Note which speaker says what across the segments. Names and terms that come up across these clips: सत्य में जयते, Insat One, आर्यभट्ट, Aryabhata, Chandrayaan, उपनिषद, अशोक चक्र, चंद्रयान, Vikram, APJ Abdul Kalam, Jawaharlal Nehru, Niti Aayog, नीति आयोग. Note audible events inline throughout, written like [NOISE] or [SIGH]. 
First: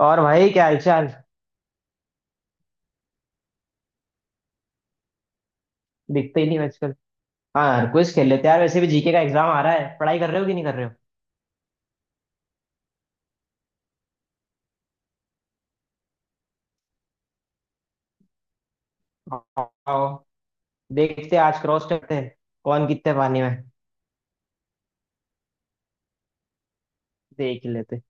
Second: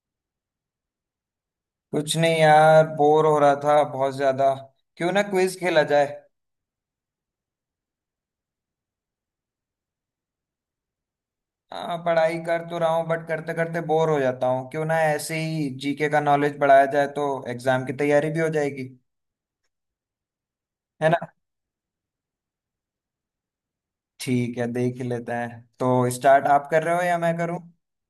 Speaker 1: और भाई, क्या हालचाल।
Speaker 2: कुछ नहीं यार, बोर हो रहा था बहुत ज्यादा। क्यों ना क्विज खेला जाए।
Speaker 1: दिखते ही नहीं हो आजकल। हाँ, क्विज खेल लेते हैं यार, वैसे भी जीके का एग्जाम आ रहा है। पढ़ाई कर रहे हो कि नहीं कर रहे
Speaker 2: हाँ, पढ़ाई कर तो रहा हूँ, बट करते करते बोर हो जाता हूँ। क्यों ना ऐसे ही जीके का नॉलेज बढ़ाया जाए, तो एग्जाम की तैयारी भी हो जाएगी।
Speaker 1: हो। आओ,
Speaker 2: है ना?
Speaker 1: देखते हैं आज क्रॉस करते हैं कौन कितने पानी में।
Speaker 2: ठीक है, देख ही लेते हैं। तो स्टार्ट आप कर रहे हो या मैं करूँ?
Speaker 1: देख ही लेते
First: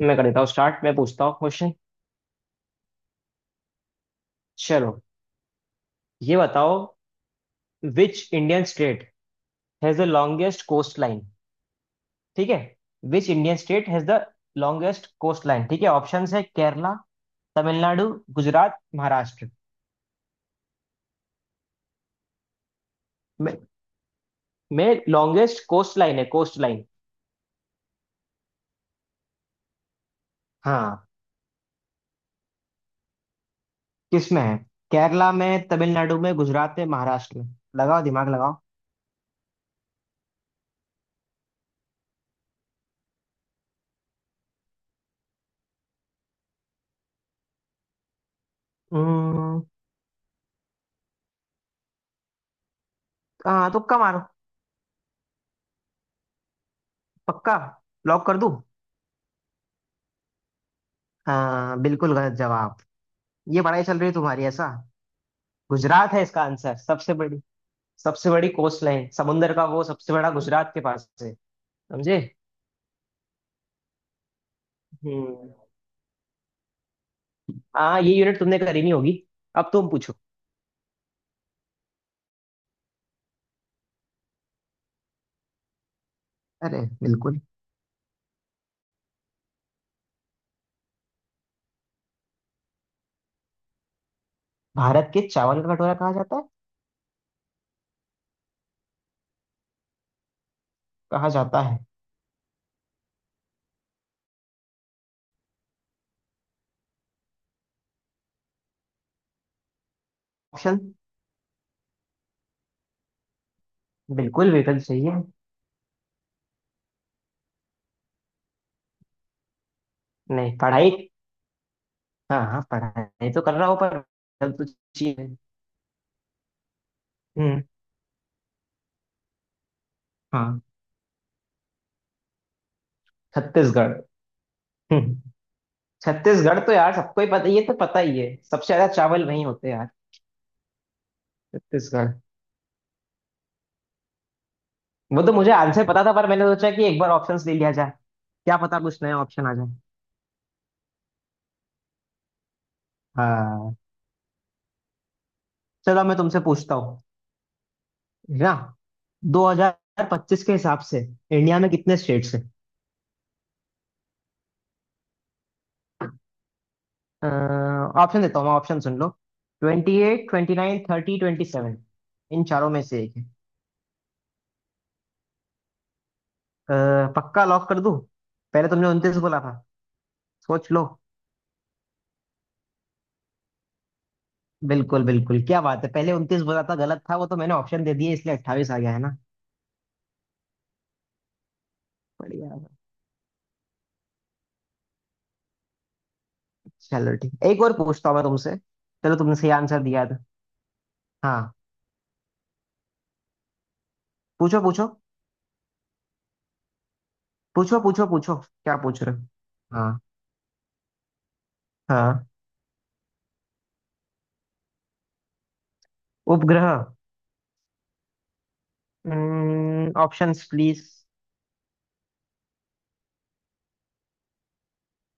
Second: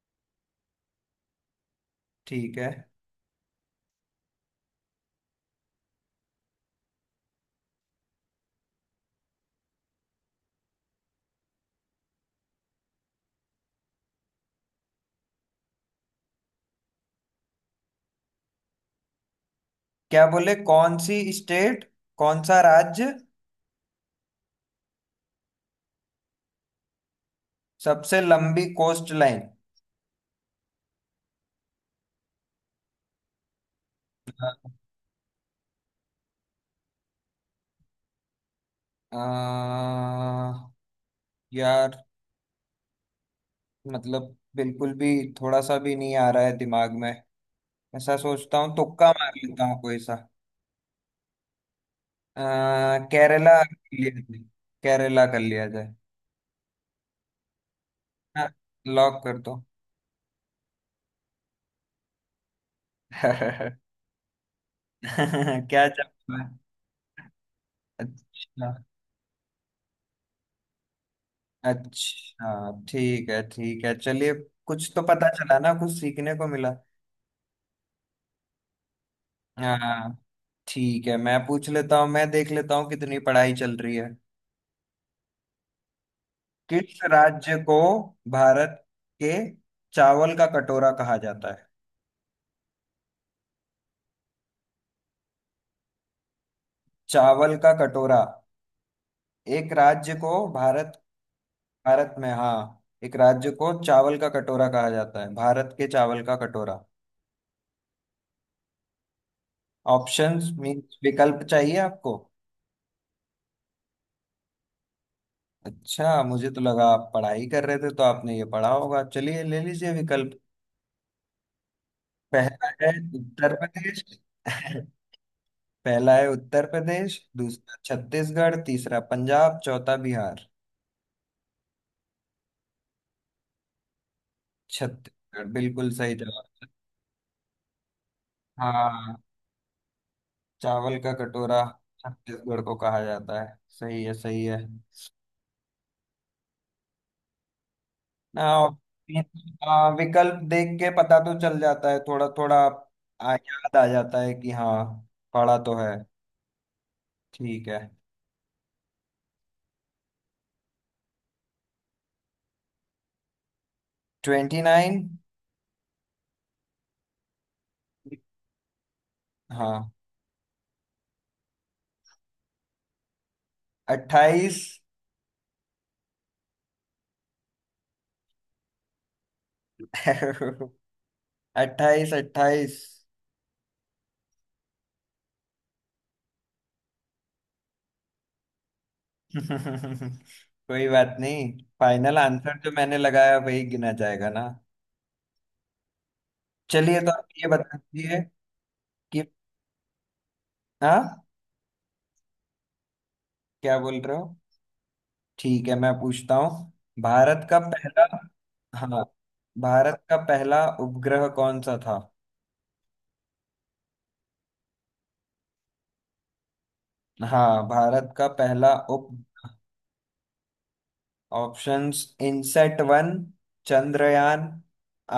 Speaker 1: हैं। मैं कर देता हूँ स्टार्ट। मैं पूछता हूँ क्वेश्चन।
Speaker 2: ठीक है।
Speaker 1: चलो, ये बताओ, which Indian state has the longest coast line. ठीक है। Which Indian state has the longest coast line. ठीक है, ऑप्शंस है केरला, तमिलनाडु, गुजरात, महाराष्ट्र।
Speaker 2: क्या बोले? कौन सी स्टेट? कौन सा राज्य?
Speaker 1: में लॉन्गेस्ट कोस्ट लाइन है, कोस्ट लाइन।
Speaker 2: सबसे लंबी कोस्ट लाइन?
Speaker 1: हाँ, किस में है? केरला में, तमिलनाडु में, गुजरात में, महाराष्ट्र में। लगाओ दिमाग लगाओ।
Speaker 2: आ, यार, मतलब बिल्कुल भी, थोड़ा सा भी नहीं आ रहा है दिमाग में। ऐसा सोचता हूँ तुक्का मार
Speaker 1: हम्म।
Speaker 2: लेता हूँ कोई सा। केरला कर
Speaker 1: हाँ, तुक्का
Speaker 2: लिया
Speaker 1: मारो।
Speaker 2: जाए। केरला कर लिया जाए।
Speaker 1: पक्का? लॉक कर
Speaker 2: हाँ,
Speaker 1: दूं?
Speaker 2: लॉक कर दो।
Speaker 1: हाँ बिल्कुल, गलत जवाब।
Speaker 2: [LAUGHS]
Speaker 1: ये पढ़ाई चल रही है तुम्हारी, ऐसा?
Speaker 2: क्या
Speaker 1: गुजरात है
Speaker 2: जवाब
Speaker 1: इसका
Speaker 2: है?
Speaker 1: आंसर, सबसे बड़ी। सबसे बड़ी
Speaker 2: अच्छा।
Speaker 1: कोस्ट लाइन, समुंदर का वो सबसे बड़ा गुजरात के पास है। समझे?
Speaker 2: अच्छा, ठीक है। ठीक है, चलिए। कुछ तो पता
Speaker 1: हम्म।
Speaker 2: चला ना, कुछ सीखने को मिला।
Speaker 1: हाँ, ये यूनिट तुमने करी नहीं होगी। अब तुम पूछो।
Speaker 2: हाँ। ठीक है, मैं पूछ लेता हूँ। मैं देख लेता हूँ कितनी पढ़ाई चल रही है।
Speaker 1: अरे,
Speaker 2: किस
Speaker 1: बिल्कुल।
Speaker 2: राज्य को भारत के चावल का कटोरा कहा जाता है?
Speaker 1: भारत के चावल का कटोरा कहा जाता है।
Speaker 2: चावल का कटोरा, एक राज्य को भारत,
Speaker 1: कहा जाता है।
Speaker 2: भारत में, हाँ। एक राज्य को चावल का कटोरा कहा जाता है, भारत के चावल का कटोरा। Options
Speaker 1: option?
Speaker 2: मीन्स विकल्प चाहिए आपको?
Speaker 1: बिल्कुल बिल्कुल सही है।
Speaker 2: अच्छा, मुझे तो लगा आप पढ़ाई कर रहे थे तो आपने ये पढ़ा होगा। चलिए, ले लीजिए विकल्प।
Speaker 1: नहीं पढ़ाई। हाँ हाँ,
Speaker 2: पहला है
Speaker 1: पढ़ाई तो कर
Speaker 2: उत्तर
Speaker 1: रहा हूँ पर
Speaker 2: प्रदेश।
Speaker 1: हेल्प तो
Speaker 2: [LAUGHS]
Speaker 1: चाहिए।
Speaker 2: पहला है उत्तर प्रदेश,
Speaker 1: हम्म।
Speaker 2: दूसरा छत्तीसगढ़, तीसरा पंजाब, चौथा बिहार।
Speaker 1: हाँ, छत्तीसगढ़। हम्म।
Speaker 2: छत्तीसगढ़, बिल्कुल सही
Speaker 1: छत्तीसगढ़
Speaker 2: जवाब।
Speaker 1: तो यार सबको ही पता, ये तो पता ही है, सबसे ज्यादा
Speaker 2: हाँ,
Speaker 1: चावल वहीं होते हैं यार।
Speaker 2: चावल का कटोरा
Speaker 1: छत्तीसगढ़।
Speaker 2: छत्तीसगढ़ को कहा जाता है। सही है, सही है।
Speaker 1: वो तो मुझे आंसर पता था, पर मैंने सोचा कि एक बार ऑप्शंस ले लिया जाए, क्या
Speaker 2: आ,
Speaker 1: पता कुछ नया ऑप्शन आ जाए।
Speaker 2: विकल्प देख के पता तो चल जाता है थोड़ा थोड़ा।
Speaker 1: हाँ,
Speaker 2: याद आ जाता है कि हाँ, पढ़ा तो है।
Speaker 1: चलो मैं तुमसे पूछता हूँ।
Speaker 2: ठीक है।
Speaker 1: है ना? 2025 के हिसाब से इंडिया में कितने स्टेट्स हैं?
Speaker 2: 29।
Speaker 1: ऑप्शन देता हूँ मैं, ऑप्शन सुन लो।
Speaker 2: हाँ,
Speaker 1: twenty eight, twenty nine, thirty, twenty seven. इन चारों में से एक है।
Speaker 2: 28।
Speaker 1: अ, पक्का? लॉक कर दूं? पहले तुमने उनतीस बोला था। सोच
Speaker 2: [LAUGHS]
Speaker 1: लो।
Speaker 2: 28 28
Speaker 1: बिल्कुल बिल्कुल, क्या बात है। पहले उनतीस बोला था, गलत था वो, तो मैंने ऑप्शन दे दिए इसलिए 28 आ गया, है ना?
Speaker 2: [LAUGHS] कोई बात नहीं। फाइनल
Speaker 1: बढ़िया
Speaker 2: आंसर
Speaker 1: बढ़िया।
Speaker 2: जो मैंने लगाया वही गिना जाएगा ना। चलिए, तो
Speaker 1: चलो
Speaker 2: आप
Speaker 1: ठीक,
Speaker 2: ये
Speaker 1: एक और
Speaker 2: बता
Speaker 1: पूछता हूँ
Speaker 2: दीजिए
Speaker 1: मैं तुमसे। चलो
Speaker 2: कि।
Speaker 1: तुमने सही आंसर दिया था।
Speaker 2: हाँ,
Speaker 1: हाँ,
Speaker 2: क्या बोल रहे हो?
Speaker 1: पूछो पूछो
Speaker 2: ठीक है, मैं पूछता हूँ। भारत का
Speaker 1: पूछो
Speaker 2: पहला।
Speaker 1: पूछो पूछो, क्या पूछ
Speaker 2: हाँ,
Speaker 1: रहे हो। हाँ
Speaker 2: भारत का पहला उपग्रह कौन सा था?
Speaker 1: हाँ, उपग्रह।
Speaker 2: हाँ, भारत का पहला उप।
Speaker 1: Options please.
Speaker 2: Options: INSAT one, चंद्रयान,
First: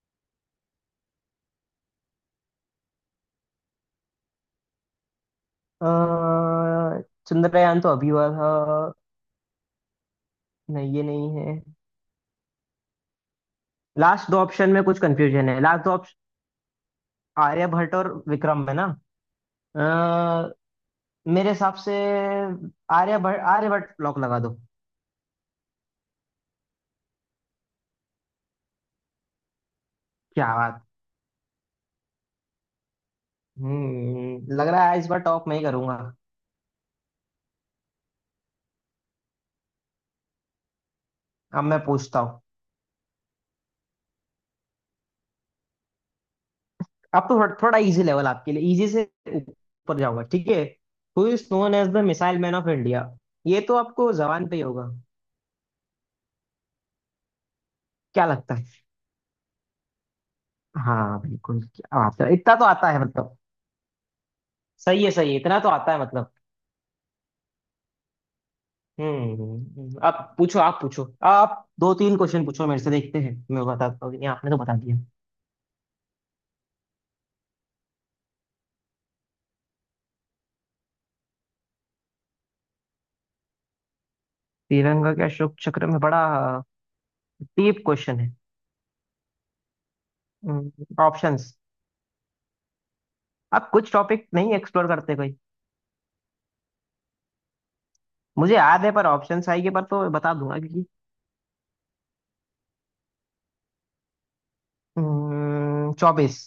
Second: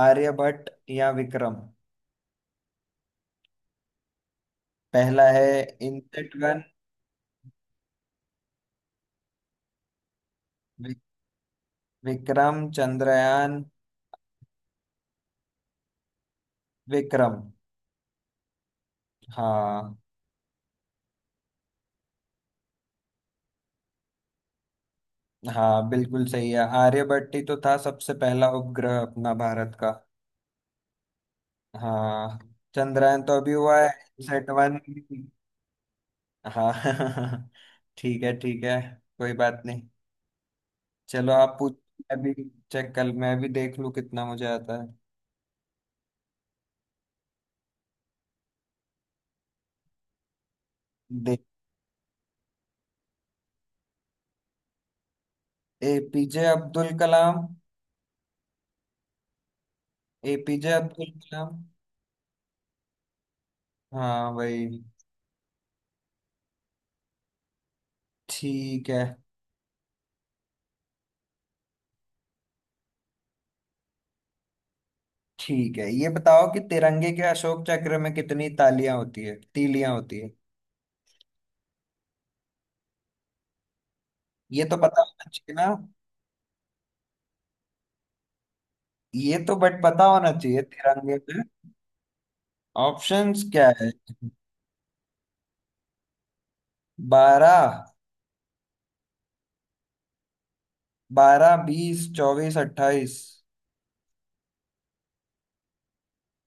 Speaker 2: आर्यभट्ट या विक्रम। पहला है इनसेट वन।
Speaker 1: चंद्रयान तो अभी हुआ था, नहीं
Speaker 2: वि,
Speaker 1: ये नहीं है।
Speaker 2: विक्रम, चंद्रयान,
Speaker 1: लास्ट दो ऑप्शन में कुछ कंफ्यूजन है, लास्ट दो ऑप्शन
Speaker 2: विक्रम।
Speaker 1: आर्यभट्ट और विक्रम, है ना?
Speaker 2: हाँ,
Speaker 1: अ, मेरे हिसाब से आर्यभट्ट। आर्यभट्ट लॉक लगा दो।
Speaker 2: हाँ बिल्कुल सही है, आर्यभट्ट ही तो था सबसे पहला उपग्रह अपना भारत का।
Speaker 1: क्या बात।
Speaker 2: हाँ, चंद्रयान तो अभी हुआ है, इनसेट
Speaker 1: लग
Speaker 2: वन।
Speaker 1: रहा है इस बार टॉप मैं ही करूंगा।
Speaker 2: हाँ। [LAUGHS] ठीक है, ठीक है, कोई बात नहीं। चलो आप
Speaker 1: अब
Speaker 2: पूछ।
Speaker 1: मैं पूछता
Speaker 2: मैं भी
Speaker 1: हूँ।
Speaker 2: चेक, कल मैं भी देख लूं कितना मुझे आता है।
Speaker 1: अब तो थोड़ा थोड़ा इजी लेवल आपके लिए, इजी से ऊपर जाऊंगा, ठीक है। हु
Speaker 2: देख।
Speaker 1: Is known as the missile man of India. ये तो आपको जबान पे ही होगा,
Speaker 2: एपीजे अब्दुल कलाम।
Speaker 1: क्या लगता है।
Speaker 2: एपीजे अब्दुल
Speaker 1: हाँ
Speaker 2: कलाम।
Speaker 1: बिल्कुल, क्या बात है, इतना तो आता है मतलब।
Speaker 2: हाँ भाई।
Speaker 1: सही है सही है, इतना तो आता है मतलब।
Speaker 2: ठीक है।
Speaker 1: अब पूछो, आप पूछो। आप दो तीन क्वेश्चन पूछो मेरे से, देखते हैं मैं बताता हूँ कि नहीं, आपने तो बता दिया।
Speaker 2: ठीक है, ये बताओ कि तिरंगे के अशोक चक्र में कितनी तालियां होती है, तीलियां होती है? ये तो पता
Speaker 1: श्रीलंका के
Speaker 2: होना चाहिए
Speaker 1: अशोक
Speaker 2: ना।
Speaker 1: चक्र में बड़ा डीप क्वेश्चन है।
Speaker 2: ये तो बट पता होना चाहिए, तिरंगे में।
Speaker 1: ऑप्शंस।
Speaker 2: ऑप्शंस क्या
Speaker 1: आप
Speaker 2: है?
Speaker 1: कुछ टॉपिक नहीं एक्सप्लोर करते कोई।
Speaker 2: 12,
Speaker 1: मुझे याद है, पर ऑप्शंस आएंगे पर तो बता दूंगा क्योंकि
Speaker 2: 12 20 24 28
Speaker 1: चौबीस।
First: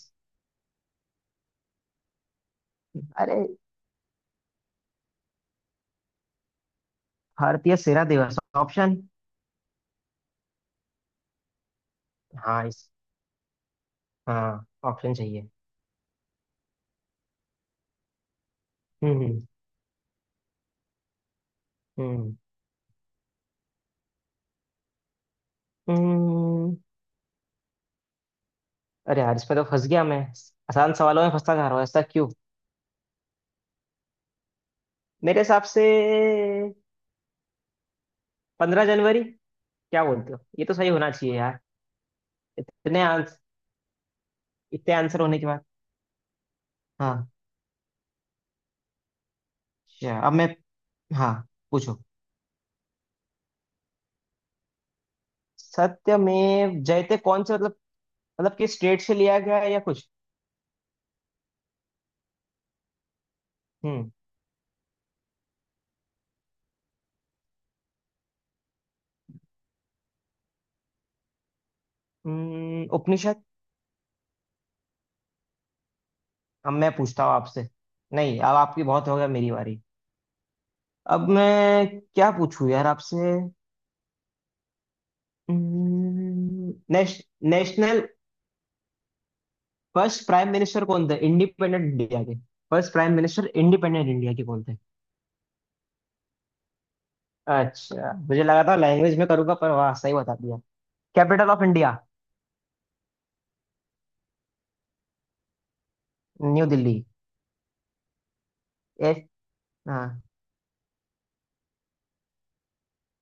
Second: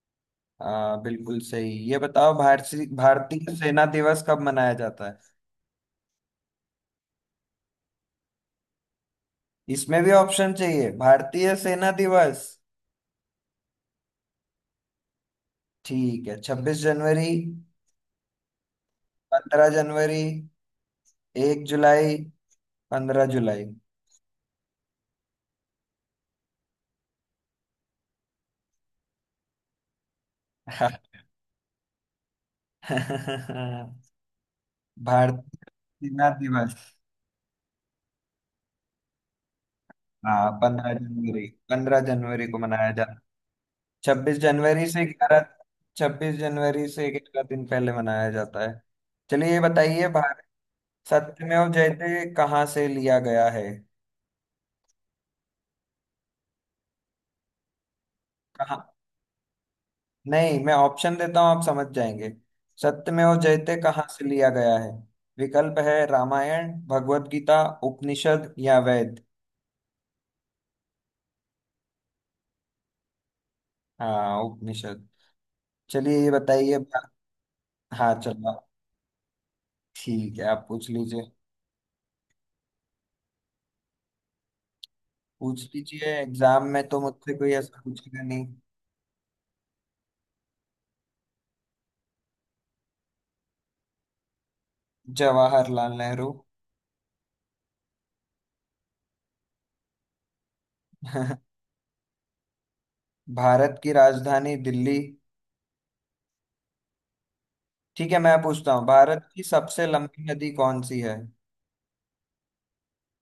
Speaker 2: हाँ बिल्कुल सही। ये बताओ, भारतीय
Speaker 1: अरे,
Speaker 2: भारतीय सेना दिवस कब मनाया जाता है?
Speaker 1: भारतीय सेना दिवस ऑप्शन।
Speaker 2: इसमें भी ऑप्शन चाहिए? भारतीय सेना दिवस,
Speaker 1: हाँ इस, हाँ ऑप्शन चाहिए।
Speaker 2: ठीक है। 26 जनवरी,
Speaker 1: हम्म। हम्म।
Speaker 2: 15 जनवरी, 1 जुलाई,
Speaker 1: हम्म।
Speaker 2: 15 जुलाई।
Speaker 1: हम्म। अरे यार, इसमें तो फंस गया मैं। आसान सवालों
Speaker 2: [LAUGHS]
Speaker 1: में फंसता जा रहा हूँ, ऐसा क्यों। मेरे हिसाब
Speaker 2: भारतीय
Speaker 1: से
Speaker 2: सेना दिवस।
Speaker 1: पंद्रह जनवरी। क्या बोलते हो,
Speaker 2: हाँ,
Speaker 1: ये तो सही
Speaker 2: पंद्रह
Speaker 1: होना चाहिए
Speaker 2: जनवरी
Speaker 1: यार।
Speaker 2: 15 जनवरी को मनाया
Speaker 1: इतने
Speaker 2: जाता।
Speaker 1: आंस,
Speaker 2: छब्बीस जनवरी
Speaker 1: इतने
Speaker 2: से
Speaker 1: आंसर होने
Speaker 2: ग्यारह
Speaker 1: के बाद।
Speaker 2: छब्बीस जनवरी से
Speaker 1: हाँ।
Speaker 2: ग्यारह दिन पहले मनाया जाता है। चलिए ये बताइए,
Speaker 1: अच्छा, अब
Speaker 2: भारत।
Speaker 1: मैं। हाँ,
Speaker 2: सत्यमेव
Speaker 1: पूछो।
Speaker 2: जयते कहाँ से लिया गया है?
Speaker 1: सत्य में जयते कौन से मतलब, मतलब किस
Speaker 2: कहा?
Speaker 1: स्टेट से लिया गया है या कुछ।
Speaker 2: नहीं, मैं ऑप्शन देता हूँ, आप समझ जाएंगे। सत्यमेव जयते कहाँ
Speaker 1: हम्म।
Speaker 2: से लिया गया है? विकल्प है: रामायण, भगवत गीता, उपनिषद या वेद।
Speaker 1: उपनिषद।
Speaker 2: हाँ, उपनिषद। चलिए ये
Speaker 1: अब
Speaker 2: बताइए।
Speaker 1: मैं पूछता हूँ आपसे।
Speaker 2: हाँ
Speaker 1: नहीं
Speaker 2: चलो।
Speaker 1: अब आपकी बहुत हो गया, मेरी बारी।
Speaker 2: ठीक है, आप पूछ
Speaker 1: अब
Speaker 2: लीजिए।
Speaker 1: मैं क्या पूछूं यार आपसे।
Speaker 2: पूछ लीजिए, एग्जाम
Speaker 1: हम्म,
Speaker 2: में तो
Speaker 1: नेश,
Speaker 2: मुझसे कोई ऐसा
Speaker 1: नेशनल
Speaker 2: पूछेगा नहीं।
Speaker 1: फर्स्ट प्राइम मिनिस्टर कौन थे इंडिपेंडेंट इंडिया के। First prime minister independent India के कौन थे।
Speaker 2: जवाहरलाल नेहरू।
Speaker 1: अच्छा मुझे लगा था लैंग्वेज में करूंगा, पर वाह सही बता दिया। Capital of
Speaker 2: [LAUGHS]
Speaker 1: India.
Speaker 2: भारत की राजधानी दिल्ली।
Speaker 1: न्यू दिल्ली।
Speaker 2: ठीक है, मैं पूछता हूँ,
Speaker 1: ए,
Speaker 2: भारत की सबसे
Speaker 1: हाँ,
Speaker 2: लंबी नदी कौन सी है?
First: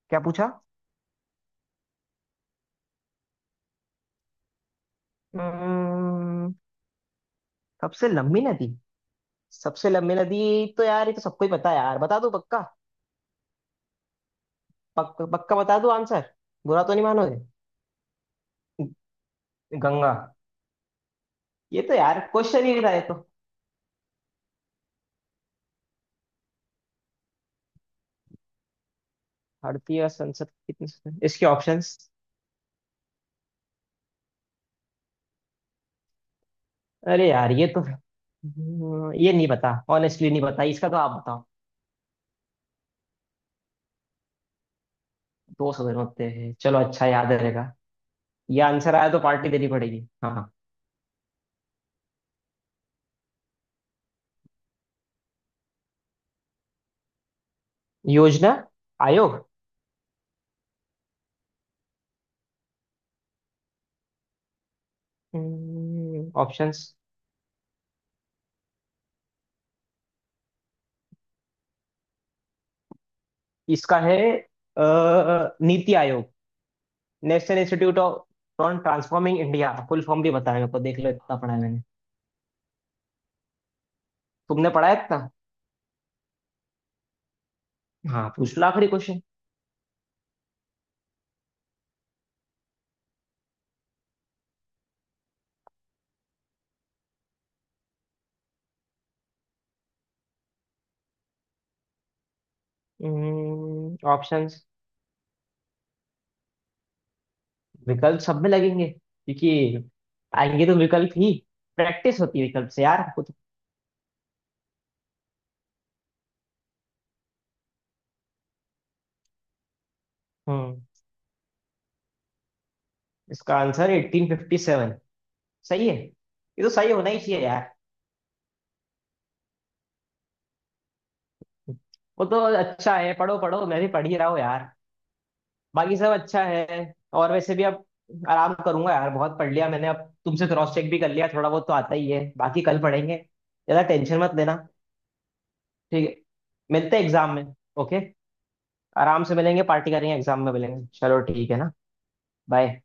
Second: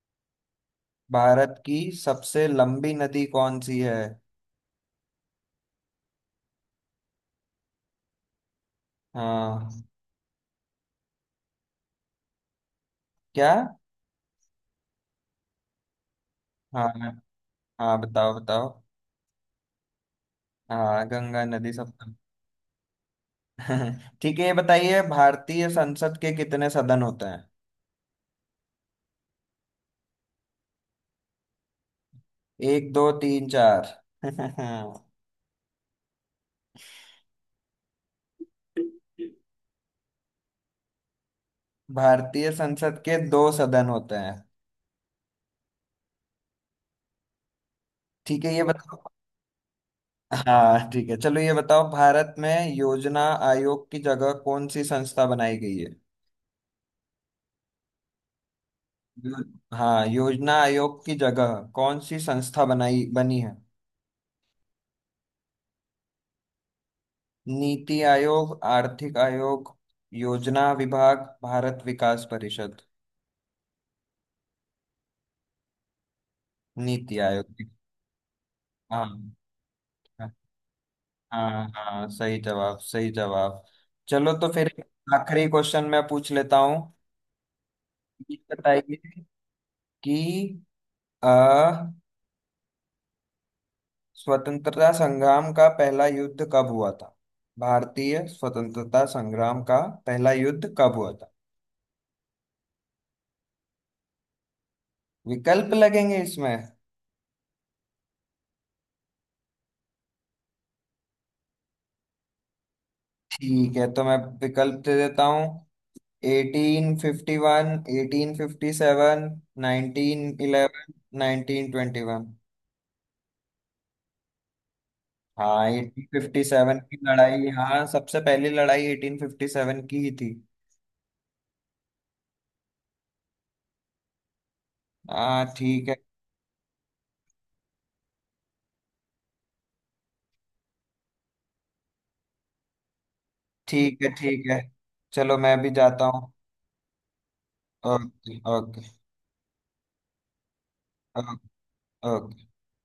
Speaker 1: क्या पूछा।
Speaker 2: भारत की सबसे लंबी नदी कौन सी है?
Speaker 1: हम्म, सबसे लंबी नदी।
Speaker 2: हाँ,
Speaker 1: सबसे लंबी नदी तो यार ये तो सबको ही पता है यार, बता दो पक्का।
Speaker 2: क्या?
Speaker 1: पक्का बता दो आंसर, बुरा
Speaker 2: हाँ,
Speaker 1: तो नहीं मानोगे।
Speaker 2: हाँ, बताओ, बताओ।
Speaker 1: ग- गंगा।
Speaker 2: हाँ, गंगा नदी
Speaker 1: ये तो
Speaker 2: सप्तम।
Speaker 1: यार क्वेश्चन ही नहीं था ये तो।
Speaker 2: [LAUGHS] ठीक है, ये बताइए, भारतीय संसद के कितने सदन होते हैं?
Speaker 1: भारतीय संसद कितने, इसके ऑप्शंस।
Speaker 2: एक, दो, तीन, चार। [LAUGHS]
Speaker 1: अरे यार ये तो ये नहीं पता, ऑनेस्टली नहीं पता इसका, तो आप बताओ।
Speaker 2: भारतीय संसद के 2 सदन होते हैं।
Speaker 1: दो सौ दिन होते हैं, चलो अच्छा याद रहेगा।
Speaker 2: ठीक है,
Speaker 1: ये
Speaker 2: ये
Speaker 1: आंसर
Speaker 2: बताओ।
Speaker 1: आया तो पार्टी देनी पड़ेगी। हाँ हाँ,
Speaker 2: हाँ ठीक है, चलो, ये बताओ, भारत में योजना आयोग की जगह कौन सी संस्था बनाई गई है?
Speaker 1: योजना आयोग
Speaker 2: यो- हाँ, योजना आयोग की जगह कौन सी संस्था बनाई, बनी है?
Speaker 1: ऑप्शंस।
Speaker 2: नीति आयोग, आर्थिक आयोग, योजना विभाग, भारत विकास परिषद।
Speaker 1: इसका है नीति आयोग।
Speaker 2: नीति आयोग।
Speaker 1: National institute of on
Speaker 2: हाँ,
Speaker 1: ट्रांसफॉर्मिंग इंडिया, फुल फॉर्म भी बताया मेरे को, देख लो इतना पढ़ा है
Speaker 2: हाँ,
Speaker 1: मैंने।
Speaker 2: हाँ, सही जवाब, सही जवाब। चलो, तो
Speaker 1: तुमने
Speaker 2: फिर
Speaker 1: पढ़ा है इतना।
Speaker 2: आखिरी क्वेश्चन मैं पूछ लेता हूँ।
Speaker 1: हाँ,
Speaker 2: ये
Speaker 1: पूछ लो आखिरी
Speaker 2: बताइए
Speaker 1: क्वेश्चन।
Speaker 2: कि अ, स्वतंत्रता संग्राम का पहला युद्ध कब हुआ था? भारतीय स्वतंत्रता संग्राम का पहला युद्ध कब हुआ था?
Speaker 1: ऑप्शंस।
Speaker 2: विकल्प लगेंगे इसमें?
Speaker 1: विकल्प सब में लगेंगे क्योंकि आएंगे तो विकल्प ही। प्रैक्टिस होती है विकल्प से यार कुछ।
Speaker 2: ठीक है, तो मैं विकल्प दे देता हूँ। 1851, 1857, नाइनटीन
Speaker 1: हम्म।
Speaker 2: इलेवन 1921।
Speaker 1: इसका आंसर 1857।
Speaker 2: हाँ,
Speaker 1: सही है,
Speaker 2: एटीन फिफ्टी
Speaker 1: ये तो
Speaker 2: सेवन
Speaker 1: सही
Speaker 2: की
Speaker 1: होना ही चाहिए
Speaker 2: लड़ाई।
Speaker 1: यार।
Speaker 2: हाँ, सबसे पहली लड़ाई 1857 की ही थी।
Speaker 1: वो तो अच्छा है, पढ़ो पढ़ो, मैं भी पढ़ ही रहा हूँ यार।
Speaker 2: हाँ, ठीक
Speaker 1: बाकी
Speaker 2: है,
Speaker 1: सब अच्छा है। और वैसे भी अब आराम करूंगा यार, बहुत पढ़ लिया मैंने अब। तुमसे क्रॉस चेक भी कर लिया, थोड़ा बहुत तो आता ही है, बाकी कल पढ़ेंगे, ज्यादा
Speaker 2: ठीक है,
Speaker 1: टेंशन मत
Speaker 2: ठीक
Speaker 1: लेना।
Speaker 2: है। चलो, मैं भी जाता
Speaker 1: ठीक है,
Speaker 2: हूँ।
Speaker 1: मिलते हैं एग्जाम में। ओके।
Speaker 2: ओके, ओके,
Speaker 1: आराम से मिलेंगे, पार्टी करेंगे, एग्जाम में मिलेंगे, चलो
Speaker 2: ओके,
Speaker 1: ठीक है ना।
Speaker 2: ओके।
Speaker 1: बाय।